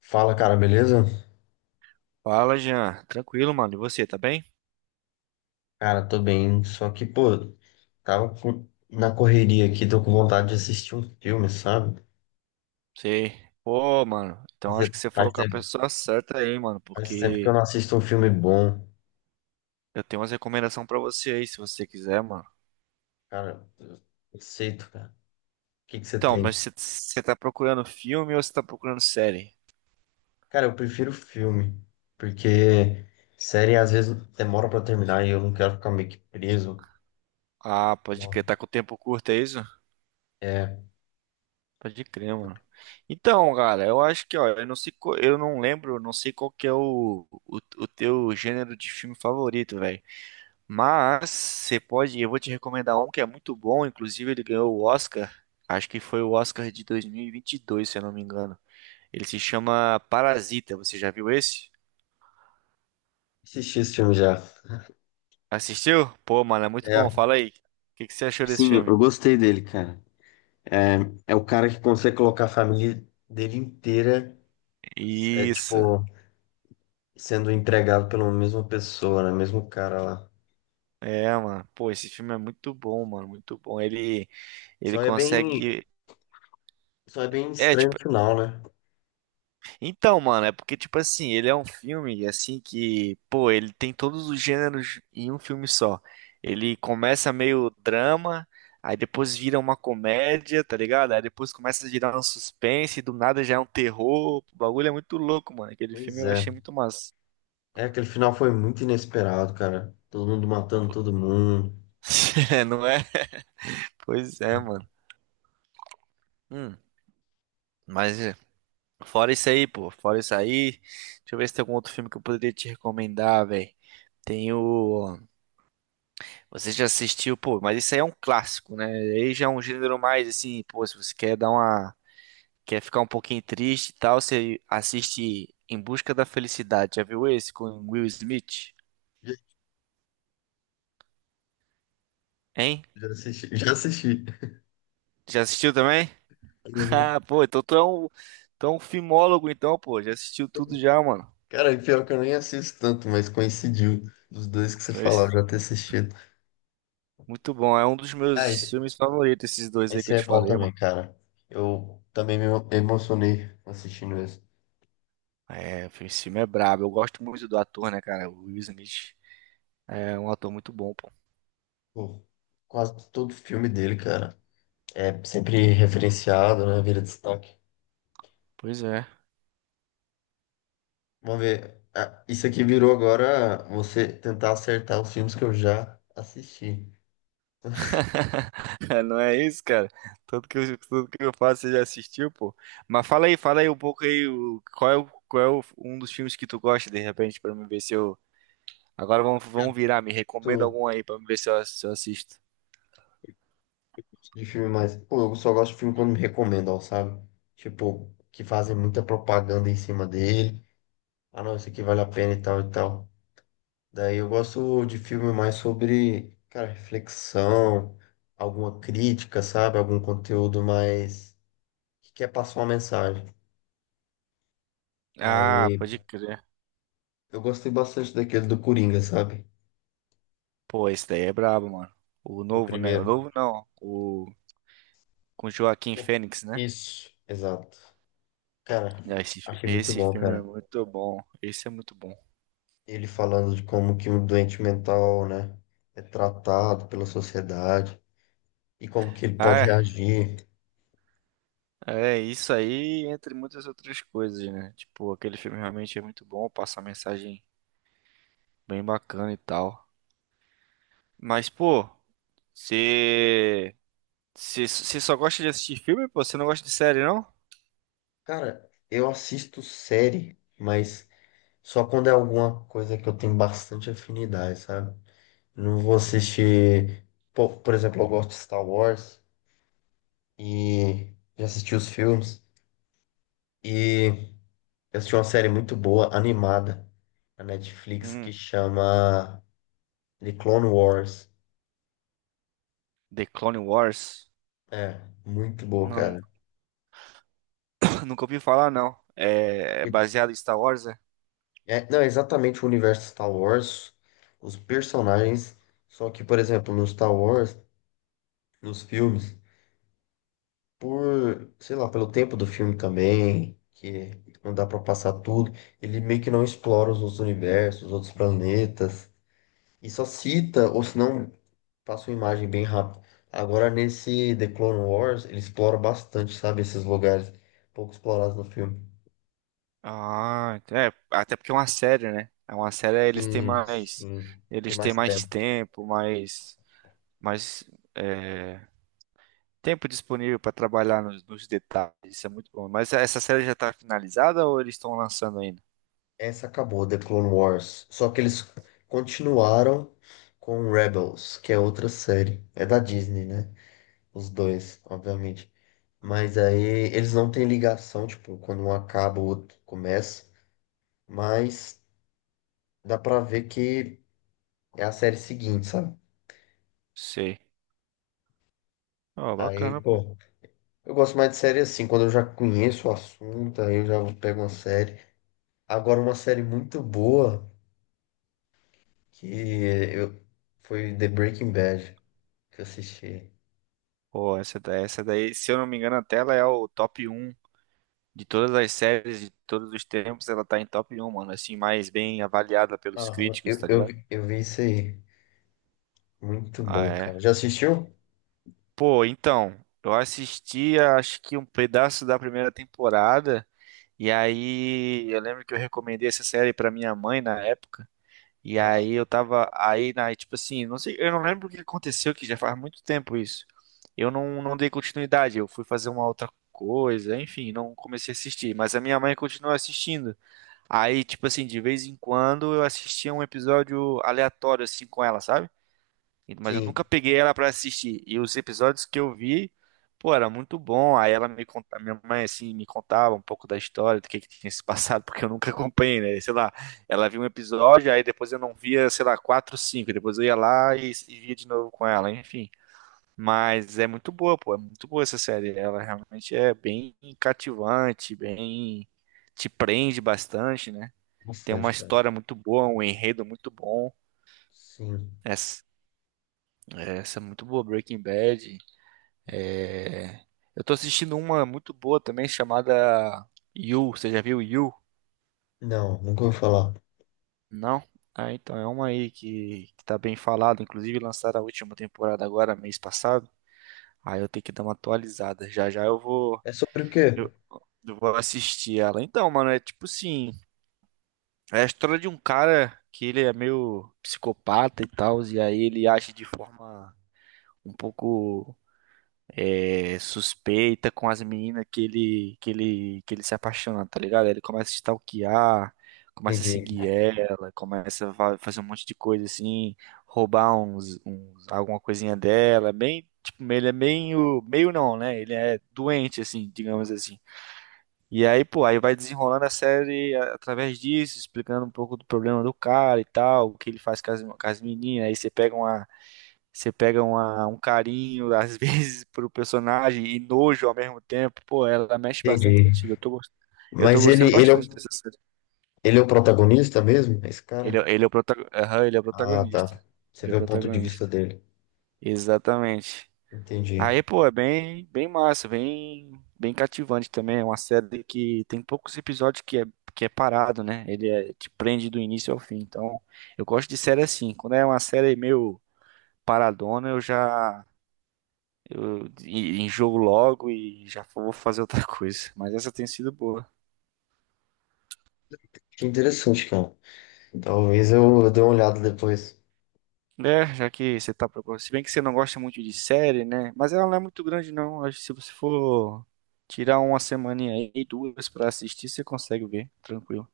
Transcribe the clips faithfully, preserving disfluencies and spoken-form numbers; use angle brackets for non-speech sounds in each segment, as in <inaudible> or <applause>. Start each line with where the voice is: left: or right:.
left: Fala, cara, beleza?
right: Fala, Jean. Tranquilo, mano. E você, tá bem?
left: Cara, tô bem, só que, pô, tava com- na correria aqui, tô com vontade de assistir um filme, sabe?
right: Sei. Pô, mano. Então acho
left: Fazia-
right: que você
left: Faz
right: falou com a
left: tempo,
right: pessoa certa aí, mano.
left: faz tempo que eu
right: Porque
left: não assisto um filme bom.
right: eu tenho umas recomendações pra você aí, se você quiser, mano.
left: Cara, eu aceito, cara. O que que você
right: Então,
left: tem?
right: mas você você tá procurando filme ou você tá procurando série?
left: Cara, eu prefiro filme, porque série às vezes demora pra terminar e eu não quero ficar meio que preso.
right: Ah, pode
left: Não.
right: crer. Tá com tempo curto, é isso?
left: É,
right: Pode crer, mano. Então, cara, eu acho que, ó, eu não sei, qual- eu não lembro, não sei qual que é o, o, o teu gênero de filme favorito, velho. Mas você pode, eu vou te recomendar um que é muito bom, inclusive ele ganhou o Oscar, acho que foi o Oscar de dois mil e vinte e dois, se eu não me engano. Ele se chama Parasita, você já viu esse?
left: assisti esse filme já.
right: Assistiu? Pô, mano, é muito bom,
left: É,
right: fala aí. O que que você achou desse
left: sim, eu
right: filme?
left: gostei dele, cara. É, é o cara que consegue colocar a família dele inteira. É
right: Isso.
left: tipo, sendo entregado pela mesma pessoa, né? Mesmo cara lá.
right: É, mano. Pô, esse filme é muito bom, mano, muito bom. Ele ele
left: Só é bem,
right: consegue
left: só é bem
right: é
left: estranho o
right: tipo.
left: final, né?
right: Então, mano, é porque, tipo assim, ele é um filme, assim, que, pô, ele tem todos os gêneros em um filme só. Ele começa meio drama, aí depois vira uma comédia, tá ligado? Aí depois começa a virar um suspense, do nada já é um terror. O bagulho é muito louco, mano. Aquele filme
left: Pois
right: eu
left: é.
right: achei muito massa.
left: É, aquele final foi muito inesperado, cara. Todo mundo matando todo mundo.
right: <laughs> É, não é? Pois é,
left: Sim.
right: mano. Hum, mas é, fora isso aí, pô, fora isso aí, deixa eu ver se tem algum outro filme que eu poderia te recomendar, velho. Tem o. Você já assistiu, pô, mas isso aí é um clássico, né? Aí já é um gênero mais assim, pô, se você quer dar uma, quer ficar um pouquinho triste e tal, você assiste Em Busca da Felicidade. Já viu esse com Will Smith?
left: Já,
right: Hein?
left: já assisti, <laughs> já assisti.
right: Já assistiu também? <laughs>
left: Uhum.
right: Ah, pô, então tu é um, tu é um filmólogo então, pô, já assistiu tudo já, mano.
left: Cara, e pior que eu nem assisto tanto, mas coincidiu dos dois que você falou, eu
right: Pois,
left: já ter assistido.
right: muito bom, é um dos
left: Ah,
right: meus
left: esse,
right: filmes favoritos esses dois aí que
left: esse
right: eu
left: é
right: te
left: bom
right: falei,
left: também,
right: mano.
left: cara. Eu também me emocionei assistindo esse.
right: É, esse filme é brabo. Eu gosto muito do ator, né, cara? O Will Smith é um ator muito bom, pô.
left: Pô, quase todo filme dele, cara. É sempre referenciado, né? Vira destaque.
right: Pois é.
left: Vamos ver. Ah, isso aqui virou agora você tentar acertar os filmes que eu já assisti.
right: <laughs> Não é isso, cara? Tudo que eu, tudo que eu faço, você já assistiu, pô. Mas fala aí, fala aí um pouco aí, o- qual é, o- qual é o- um dos filmes que tu gosta, de repente, pra me ver se eu... Agora vamos, vamos virar, me recomenda
left: Tanto
right: algum aí pra me ver se eu, se eu assisto.
left: de filme mais. Pô, eu só gosto de filme quando me recomendam, sabe? Tipo, que fazem muita propaganda em cima dele. Ah, não, isso aqui vale a pena e tal e tal. Daí eu gosto de filme mais sobre, cara, reflexão, alguma crítica, sabe? Algum conteúdo mais que quer passar uma mensagem.
right: Ah,
left: Aí.
right: pode crer.
left: Eu gostei bastante daquele do Coringa, sabe?
right: Pô, esse daí é brabo, mano. O
left: O
right: novo, né? O
left: primeiro.
right: novo não, o... Com Joaquim Fênix, né?
left: Isso, exato. Cara,
right: Ah, Esse,
left: achei muito
right: esse
left: bom,
right: filme é
left: cara.
right: muito bom. Esse é muito bom.
left: Ele falando de como que um doente mental, né, é tratado pela sociedade e como que ele
right: Ah,
left: pode
right: é.
left: reagir.
right: É, isso aí, entre muitas outras coisas, né? Tipo, aquele filme realmente é muito bom, passa uma mensagem bem bacana e tal. Mas, pô, você. Você você só gosta de assistir filme, pô? Você não gosta de série, não?
left: Cara, eu assisto série, mas só quando é alguma coisa que eu tenho bastante afinidade, sabe? Não vou assistir, por, por exemplo, eu gosto de Star Wars e já assisti os filmes. E eu assisti uma série muito boa, animada, na Netflix, que
right: Hum,
left: chama The Clone Wars.
right: The Clone Wars?
left: É, muito boa,
right: Não,
left: cara.
right: <laughs> <clears throat> nunca ouvi falar, não. É, é baseado em Star Wars, é?
left: É, não, é exatamente o universo Star Wars, os personagens. Só que, por exemplo, no Star Wars, nos filmes, por, sei lá, pelo tempo do filme também, que não dá pra passar tudo, ele meio que não explora os outros universos, os outros planetas. E só cita, ou se não, passa uma imagem bem rápido. Agora, nesse The Clone Wars, ele explora bastante, sabe? Esses lugares pouco explorados no filme.
right: Ah, então é, até porque é uma série, né? É uma série, eles têm
left: Sim,
right: mais.
left: sim. Tem
right: Eles têm
left: mais
right: mais
left: tempo.
right: tempo, mais. Mais. É. Tempo disponível para trabalhar nos, nos detalhes, isso é muito bom. Mas é, essa série já tá finalizada ou eles estão lançando ainda?
left: Essa acabou, The Clone Wars. Só que eles continuaram com Rebels, que é outra série. É da Disney, né? Os dois, obviamente. Mas aí eles não têm ligação, tipo, quando um acaba, o outro começa. Mas dá pra ver que é a série seguinte, sabe?
right: Sei. Ó,
left: Aí,
right: bacana, pô.
left: pô. Eu gosto mais de série assim, quando eu já conheço o assunto, aí eu já pego uma série. Agora, uma série muito boa que eu... foi The Breaking Bad, que eu assisti.
right: Pô, essa, da- essa daí, se eu não me engano, até ela é o top um de todas as séries de todos os tempos, ela tá em top um, mano, assim, mais bem avaliada pelos
left: Aham.
right: críticos,
left: Eu,
right: tá
left: eu,
right: ligado?
left: vi- eu vi isso aí. Muito
right: Ah,
left: bom,
right: é.
left: cara. Já assistiu?
right: Pô, então, eu assisti acho que um pedaço da primeira temporada, e aí eu lembro que eu recomendei essa série pra minha mãe na época. E
left: Aham.
right: aí eu tava aí na, tipo assim, não sei, eu não lembro o que aconteceu, que já faz muito tempo isso. Eu não, não dei continuidade, eu fui fazer uma outra coisa, enfim, não comecei a assistir, mas a minha mãe continuou assistindo. Aí, tipo assim, de vez em quando eu assistia um episódio aleatório assim com ela, sabe? Mas eu
left: Sim,
right: nunca peguei ela pra assistir. E os episódios que eu vi, pô, era muito bom. Aí ela me contava, minha mãe assim me contava um pouco da história, do que que tinha se <laughs> passado, porque eu nunca acompanhei, né? Sei lá, ela viu um episódio, aí depois eu não via, sei lá, quatro, cinco. Depois eu ia lá e, e via de novo com ela, enfim. Mas é muito boa, pô, é muito boa essa série. Ela realmente é bem cativante, bem te prende bastante, né? Tem uma
left: bastante, cara.
right: história muito boa, um enredo muito bom.
left: Sim.
right: Essa, essa é muito boa, Breaking Bad. É, eu tô assistindo uma muito boa também chamada You. Você já viu You?
left: Não, nunca ouvi falar.
right: Não? Ah, então é uma aí que, que tá bem falada. Inclusive lançaram a última temporada agora, mês passado. Aí eu tenho que dar uma atualizada. Já já eu vou,
left: É sobre o quê?
right: eu, eu vou assistir ela. Então, mano, é tipo assim, é a história de um cara que ele é meio psicopata e tal, e aí ele age de forma um pouco é, suspeita com as meninas que ele, que ele, que ele se apaixona, tá ligado? Aí ele começa a stalkear, começa a
left: Entendi,
right: seguir ela, começa a fa- fazer um monte de coisa assim, roubar uns, uns- alguma coisinha dela, bem, tipo, ele é meio, meio não, né? Ele é doente, assim, digamos assim. E aí, pô, aí vai desenrolando a série a- através disso, explicando um pouco do problema do cara e tal, o que ele faz com as, com as meninas, aí você pega uma você pega uma- um carinho, às <laughs> vezes, pro personagem e nojo ao mesmo tempo. Pô, ela mexe bastante
left: entendi.
right: contigo. Eu tô, gost- eu tô
left: Mas ele,
right: gostando
left: ele, é,
right: bastante
left: o-
right: dessa série.
left: ele é o protagonista mesmo, esse
right: Ele,
left: cara?
right: é- ele, é o protago- Aham, ele é o
left: Ah,
right: protagonista.
left: tá. Você
right: Ele é
left: vê
right: o
left: o ponto de vista
right: protagonista.
left: dele.
right: Exatamente. Aí,
left: Entendi.
right: pô, é bem, bem massa, bem, bem cativante também. É uma série que tem poucos episódios que é, que é parado, né? Ele é- te prende do início ao fim. Então, eu gosto de série assim. Quando é uma série meio paradona, eu já Eu en- enjoo logo e já vou fazer outra <laughs> coisa. Mas essa tem sido boa.
left: Que interessante, cara. Talvez eu dê uma olhada depois.
right: É, já que você tá procurando. Se bem que você não gosta muito de série, né? Mas ela não é muito grande, não. Acho que se você for tirar uma semaninha aí, duas pra assistir, você consegue ver, tranquilo.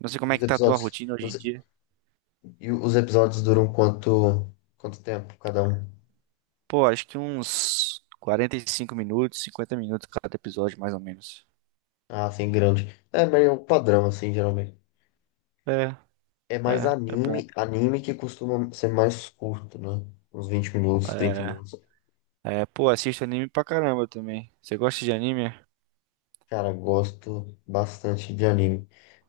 right: Não sei
left: E
right: como é
left: os
right: que tá a tua
left: episódios,
right: rotina hoje
left: os,
right: em dia.
left: e os episódios duram quanto, quanto tempo cada um?
right: Pô, acho que uns quarenta e cinco minutos, cinquenta minutos cada episódio, mais ou menos.
left: Ah, assim, grande. É meio um padrão, assim, geralmente.
right: É,
left: É mais
right: é, é bom.
left: anime, anime que costuma ser mais curto, né? Uns vinte minutos, trinta
right: É,
left: minutos.
right: é, pô, assisto anime pra caramba também. Você gosta de anime?
left: Cara, gosto bastante de anime.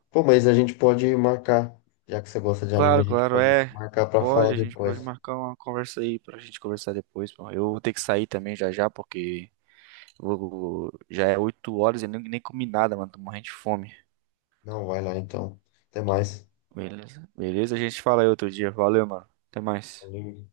left: Pô, mas a gente pode marcar, já que você gosta de anime, a
right: Claro,
left: gente
right: claro,
left: pode
right: é.
left: marcar pra falar
right: Pode, a gente pode
left: depois.
right: marcar uma conversa aí pra gente conversar depois, pô. Eu vou ter que sair também já já, porque eu vou- já é oito horas e eu nem, nem comi nada, mano. Tô morrendo de fome.
left: Não, vai lá então. Até mais.
right: Beleza? Beleza, a gente fala aí outro dia. Valeu, mano. Até mais.
left: Valeu.